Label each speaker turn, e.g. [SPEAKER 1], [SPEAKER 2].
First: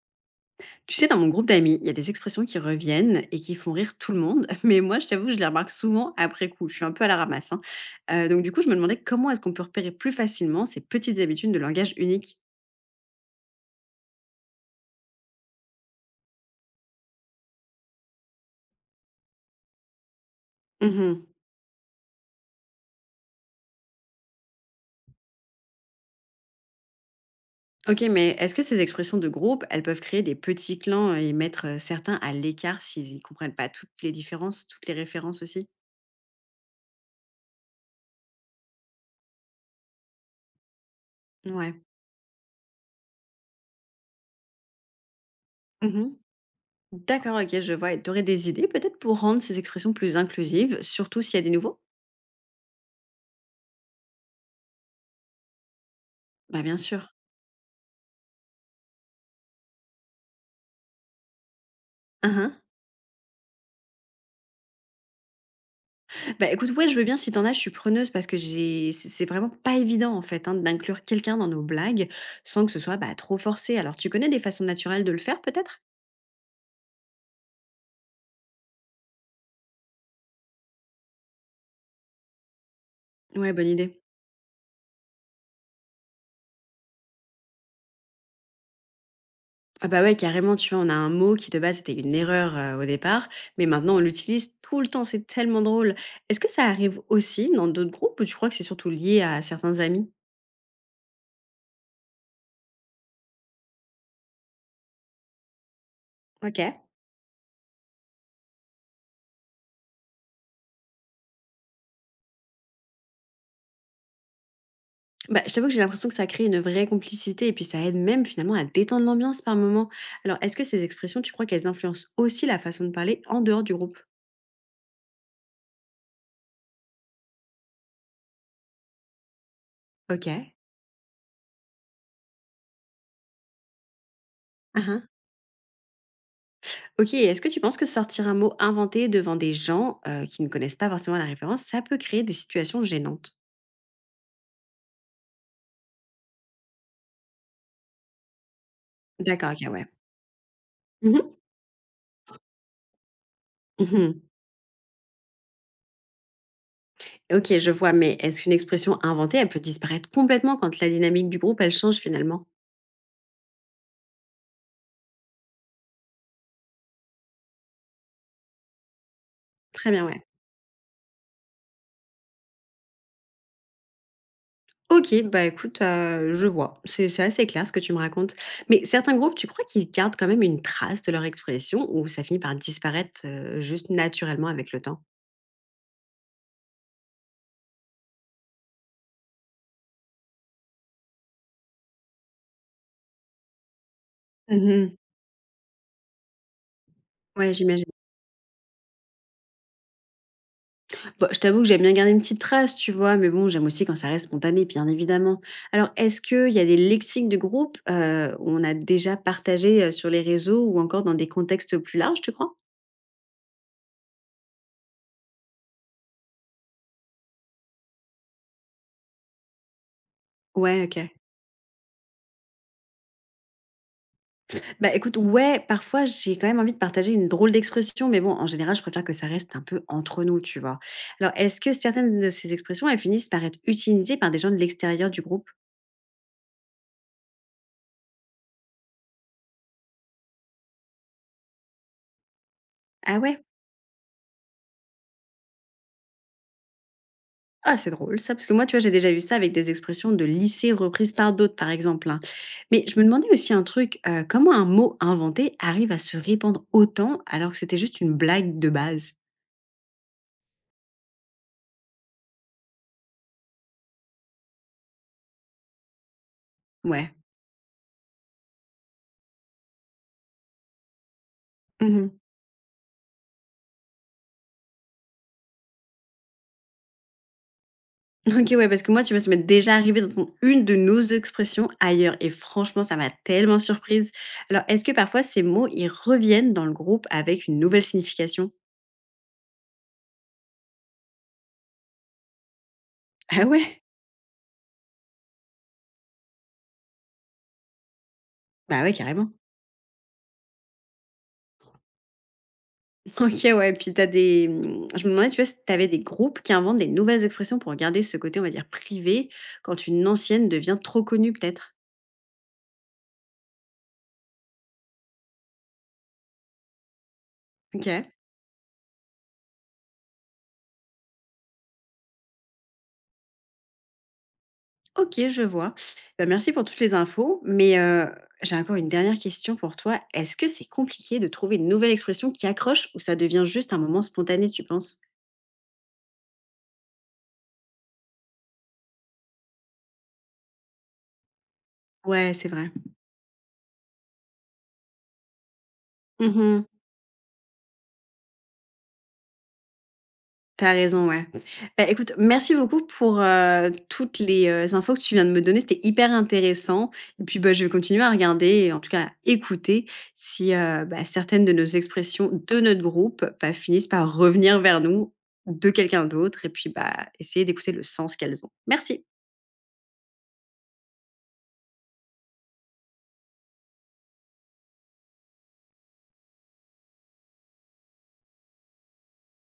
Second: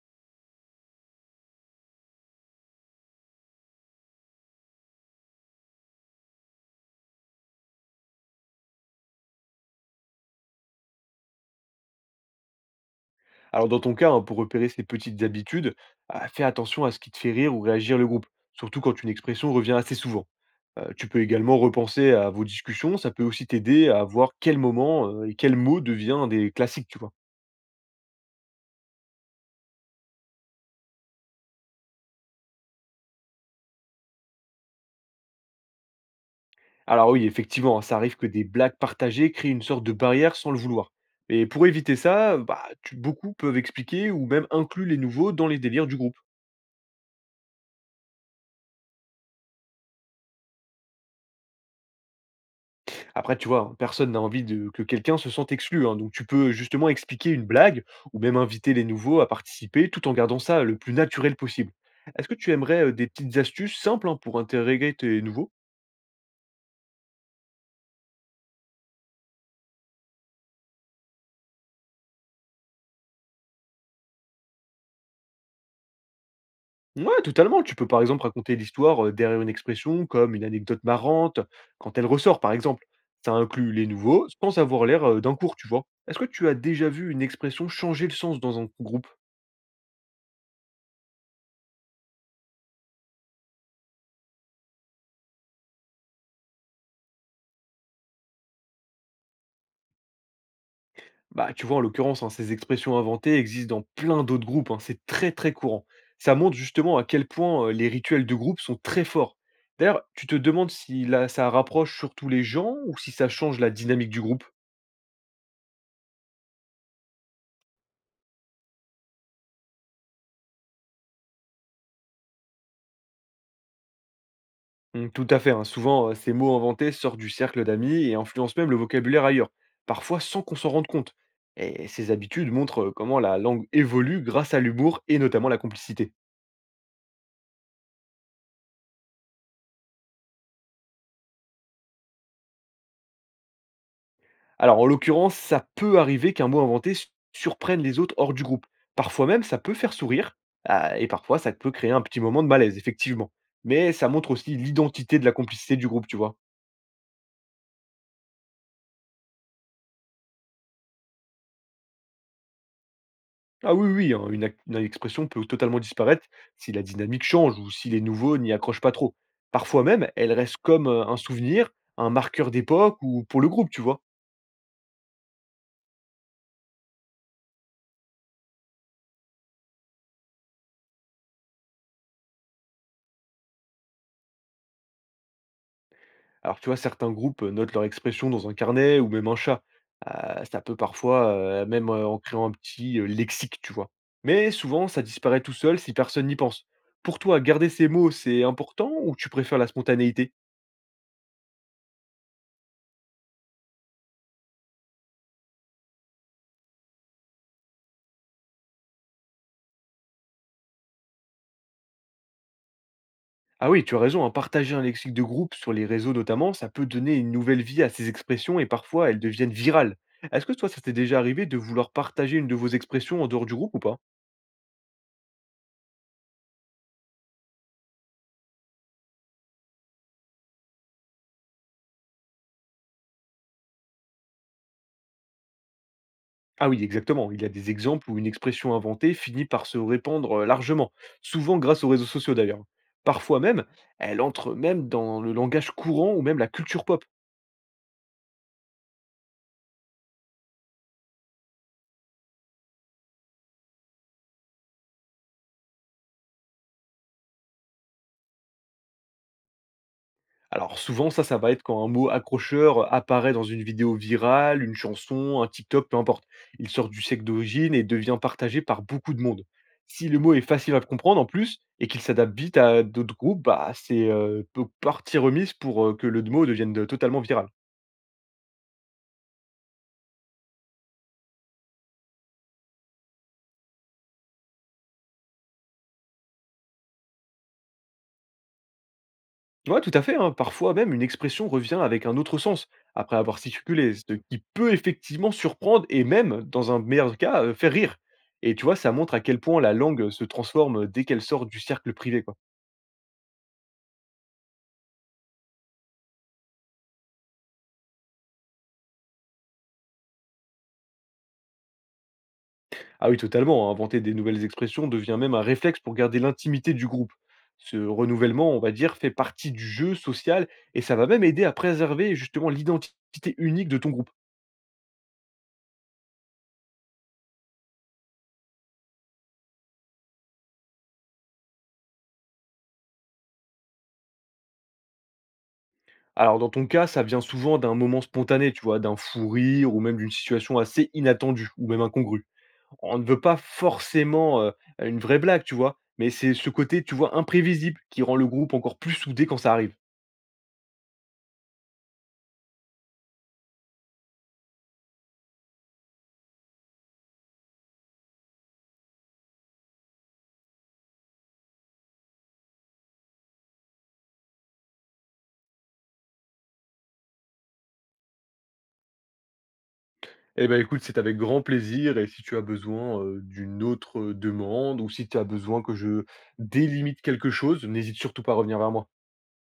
[SPEAKER 1] Tu sais, dans mon groupe d'amis, il y a des expressions qui reviennent et qui font rire tout le monde, mais moi, je t'avoue, je les remarque souvent après coup. Je suis un peu à la ramasse, hein. Donc, du coup, je me demandais comment est-ce qu'on peut repérer plus facilement ces petites habitudes de langage unique.
[SPEAKER 2] Alors dans ton cas, hein, pour repérer ces petites habitudes, ah, fais attention à ce qui te fait rire ou réagir le groupe, surtout quand une expression revient assez souvent. Tu peux
[SPEAKER 1] Mhm.
[SPEAKER 2] également repenser à vos discussions, ça peut aussi t'aider à voir quel moment et quel mot devient un des classiques, tu vois.
[SPEAKER 1] Ok, mais est-ce que ces expressions de groupe, elles peuvent créer des petits clans et mettre certains à l'écart s'ils ne comprennent pas toutes les différences, toutes les références aussi?
[SPEAKER 2] Alors oui, effectivement, hein, ça arrive que des blagues partagées créent une sorte de barrière sans le vouloir. Et pour
[SPEAKER 1] Ouais.
[SPEAKER 2] éviter ça, bah, beaucoup peuvent expliquer ou même inclure les nouveaux dans les délires du
[SPEAKER 1] Mhm.
[SPEAKER 2] groupe.
[SPEAKER 1] D'accord, ok, je vois. Et tu aurais des idées peut-être pour rendre ces expressions plus inclusives, surtout s'il y a des nouveaux?
[SPEAKER 2] Après, tu vois, personne n'a envie de que quelqu'un se sente exclu, hein, donc tu peux
[SPEAKER 1] Bah, bien
[SPEAKER 2] justement
[SPEAKER 1] sûr.
[SPEAKER 2] expliquer une blague ou même inviter les nouveaux à participer tout en gardant ça le plus naturel possible. Est-ce que tu
[SPEAKER 1] Uhum.
[SPEAKER 2] aimerais des petites astuces simples hein, pour intégrer tes nouveaux?
[SPEAKER 1] Bah, écoute, ouais, je veux bien si t'en as, je suis preneuse parce que j'ai c'est vraiment pas évident, en fait, hein, d'inclure quelqu'un dans nos blagues sans que ce soit, bah, trop forcé. Alors, tu connais des façons naturelles de le faire, peut-être?
[SPEAKER 2] Ouais, totalement. Tu peux par exemple raconter l'histoire derrière une expression comme une anecdote marrante quand elle ressort, par exemple. Ça
[SPEAKER 1] Ouais, bonne
[SPEAKER 2] inclut les
[SPEAKER 1] idée.
[SPEAKER 2] nouveaux sans avoir l'air d'un cours, tu vois. Est-ce que tu as déjà vu une expression changer le sens dans un groupe?
[SPEAKER 1] Ah bah ouais, carrément, tu vois, on a un mot qui de base était une erreur au départ, mais maintenant on l'utilise tout le temps, c'est tellement drôle. Est-ce que ça arrive aussi dans d'autres groupes ou tu crois que c'est surtout lié à certains amis?
[SPEAKER 2] Bah, tu vois, en l'occurrence, hein, ces expressions inventées existent dans plein d'autres groupes. Hein, c'est très, très courant. Ça montre
[SPEAKER 1] Ok.
[SPEAKER 2] justement à quel point les rituels de groupe sont très forts. D'ailleurs, tu te demandes si là, ça rapproche surtout les gens ou si ça change la dynamique du groupe?
[SPEAKER 1] Bah, je t'avoue que j'ai l'impression que ça crée une vraie complicité et puis ça aide même finalement à détendre l'ambiance par moment. Alors, est-ce que ces expressions, tu crois qu'elles influencent aussi la façon de parler en dehors du groupe?
[SPEAKER 2] Tout à fait. Hein, souvent, ces mots inventés sortent du cercle d'amis et influencent même le vocabulaire ailleurs, parfois sans
[SPEAKER 1] Ok.
[SPEAKER 2] qu'on s'en rende compte. Et ces habitudes montrent comment la langue évolue grâce à
[SPEAKER 1] Ah ah.
[SPEAKER 2] l'humour et notamment la complicité.
[SPEAKER 1] Ok, et est-ce que tu penses que sortir un mot inventé devant des gens qui ne connaissent pas forcément la référence, ça peut créer des situations gênantes?
[SPEAKER 2] Alors, en l'occurrence, ça peut arriver qu'un mot inventé s surprenne les autres hors du groupe. Parfois même,
[SPEAKER 1] D'accord,
[SPEAKER 2] ça
[SPEAKER 1] ok,
[SPEAKER 2] peut
[SPEAKER 1] ouais.
[SPEAKER 2] faire sourire, ah, et
[SPEAKER 1] Mhm,
[SPEAKER 2] parfois, ça peut créer un petit moment de malaise, effectivement. Mais ça
[SPEAKER 1] mhm.
[SPEAKER 2] montre aussi l'identité de la complicité du groupe, tu vois?
[SPEAKER 1] Ok, je vois, mais est-ce qu'une expression inventée, elle peut disparaître complètement quand la dynamique du groupe, elle change finalement?
[SPEAKER 2] Ah oui, hein, une expression peut totalement disparaître si la dynamique change ou si les nouveaux n'y accrochent pas trop. Parfois
[SPEAKER 1] Très bien,
[SPEAKER 2] même,
[SPEAKER 1] ouais.
[SPEAKER 2] elle reste comme, un souvenir, un marqueur d'époque ou pour le groupe, tu vois?
[SPEAKER 1] OK, bah, écoute, je vois. C'est assez clair ce que tu me racontes. Mais certains groupes, tu crois qu'ils gardent quand même une trace de leur expression ou ça finit par disparaître, juste naturellement avec le temps?
[SPEAKER 2] Alors, tu vois, certains groupes notent leur expression dans un carnet ou même un chat. Ça peut parfois, même en créant un petit lexique, tu vois. Mais souvent,
[SPEAKER 1] Mmh.
[SPEAKER 2] ça disparaît tout seul si personne n'y pense. Pour toi,
[SPEAKER 1] Ouais,
[SPEAKER 2] garder
[SPEAKER 1] j'imagine.
[SPEAKER 2] ces mots, c'est important ou tu préfères la spontanéité?
[SPEAKER 1] Bon, je t'avoue que j'aime bien garder une petite trace, tu vois? Mais bon, j'aime aussi quand ça reste spontané, bien évidemment. Alors, est-ce qu'il y a des lexiques de groupe, où on a déjà partagé, sur les réseaux ou encore dans des contextes plus larges, tu crois?
[SPEAKER 2] Ah oui, tu as raison, hein, partager un lexique de groupe sur les réseaux notamment, ça peut donner une nouvelle vie à ces expressions et parfois elles deviennent virales. Est-ce que toi, ça
[SPEAKER 1] Ouais,
[SPEAKER 2] t'est
[SPEAKER 1] OK.
[SPEAKER 2] déjà arrivé de vouloir partager une de vos expressions en dehors du groupe ou pas?
[SPEAKER 1] Bah, écoute, ouais, parfois, j'ai quand même envie de partager une drôle d'expression, mais bon, en général, je préfère que ça reste un peu entre nous, tu vois? Alors, est-ce que certaines de ces expressions, elles finissent par être utilisées par des gens de l'extérieur du groupe?
[SPEAKER 2] Ah oui, exactement. Il y a des exemples où une expression inventée finit par se répandre largement, souvent grâce aux réseaux sociaux d'ailleurs.
[SPEAKER 1] Ah
[SPEAKER 2] Parfois
[SPEAKER 1] ouais?
[SPEAKER 2] même, elle entre même dans le langage courant ou même la culture pop.
[SPEAKER 1] Ah, c'est drôle ça, parce que moi, tu vois, j'ai déjà eu ça avec des expressions de lycée reprises par d'autres, par exemple, hein. Mais je me demandais aussi un truc, comment un mot inventé arrive à se répandre autant alors que c'était juste une blague de base?
[SPEAKER 2] Alors souvent, ça va être quand un mot accrocheur apparaît dans une vidéo virale, une chanson, un TikTok, peu importe. Il sort du
[SPEAKER 1] Ouais.
[SPEAKER 2] sec d'origine et devient partagé par beaucoup de monde. Si le mot est facile à comprendre en plus et qu'il
[SPEAKER 1] Mmh.
[SPEAKER 2] s'adapte vite à d'autres groupes, bah, c'est partie remise pour que le mot devienne totalement viral.
[SPEAKER 1] OK, ouais, parce que moi, tu vois, ça m'est déjà arrivé d'entendre une de nos expressions ailleurs et franchement, ça m'a tellement surprise. Alors, est-ce que parfois ces mots, ils reviennent dans le groupe avec une nouvelle signification?
[SPEAKER 2] Ouais, tout à fait, hein. Parfois même, une expression revient avec un autre sens, après avoir
[SPEAKER 1] Ah ouais?
[SPEAKER 2] circulé, ce qui peut effectivement surprendre et même, dans un meilleur cas, faire rire. Et tu vois,
[SPEAKER 1] Bah
[SPEAKER 2] ça
[SPEAKER 1] ouais,
[SPEAKER 2] montre à
[SPEAKER 1] carrément.
[SPEAKER 2] quel point la langue se transforme dès qu'elle sort du cercle privé. Quoi.
[SPEAKER 1] OK, ouais, puis t'as des mmh, je me demandais, tu vois, si tu des groupes qui inventent des nouvelles expressions pour garder ce côté, on va dire, privé quand une ancienne devient trop connue peut-être?
[SPEAKER 2] Ah oui, totalement. Hein, inventer des nouvelles expressions devient même un réflexe pour garder l'intimité du groupe. Ce
[SPEAKER 1] OK.
[SPEAKER 2] renouvellement, on va dire, fait partie du jeu social et ça va même aider à préserver justement l'identité unique de ton groupe.
[SPEAKER 1] OK, je vois. Bah, merci pour toutes les infos, mais j'ai encore une dernière question pour toi. Est-ce que c'est compliqué de trouver une nouvelle expression qui accroche ou ça devient juste un moment spontané, tu penses?
[SPEAKER 2] Alors dans ton cas, ça vient souvent d'un moment spontané, tu vois, d'un fou rire ou même d'une situation assez inattendue ou même incongrue.
[SPEAKER 1] Ouais, c'est vrai.
[SPEAKER 2] On ne veut pas forcément une vraie blague, tu vois, mais c'est ce
[SPEAKER 1] Mmh.
[SPEAKER 2] côté, tu vois, imprévisible qui rend le groupe encore plus soudé quand ça arrive.
[SPEAKER 1] T'as raison, ouais. Bah, écoute, merci beaucoup pour, toutes les, infos que tu viens de me donner. C'était hyper intéressant et puis, bah, je vais continuer à regarder et en tout cas à écouter si, bah, certaines de nos expressions de notre groupe, bah, finissent par revenir vers nous de quelqu'un d'autre et puis, bah, essayer d'écouter le sens qu'elles ont. Merci.
[SPEAKER 2] Eh ben écoute, c'est avec grand plaisir et si tu as besoin d'une autre demande ou si tu as besoin que je délimite quelque chose, n'hésite surtout pas à revenir vers moi.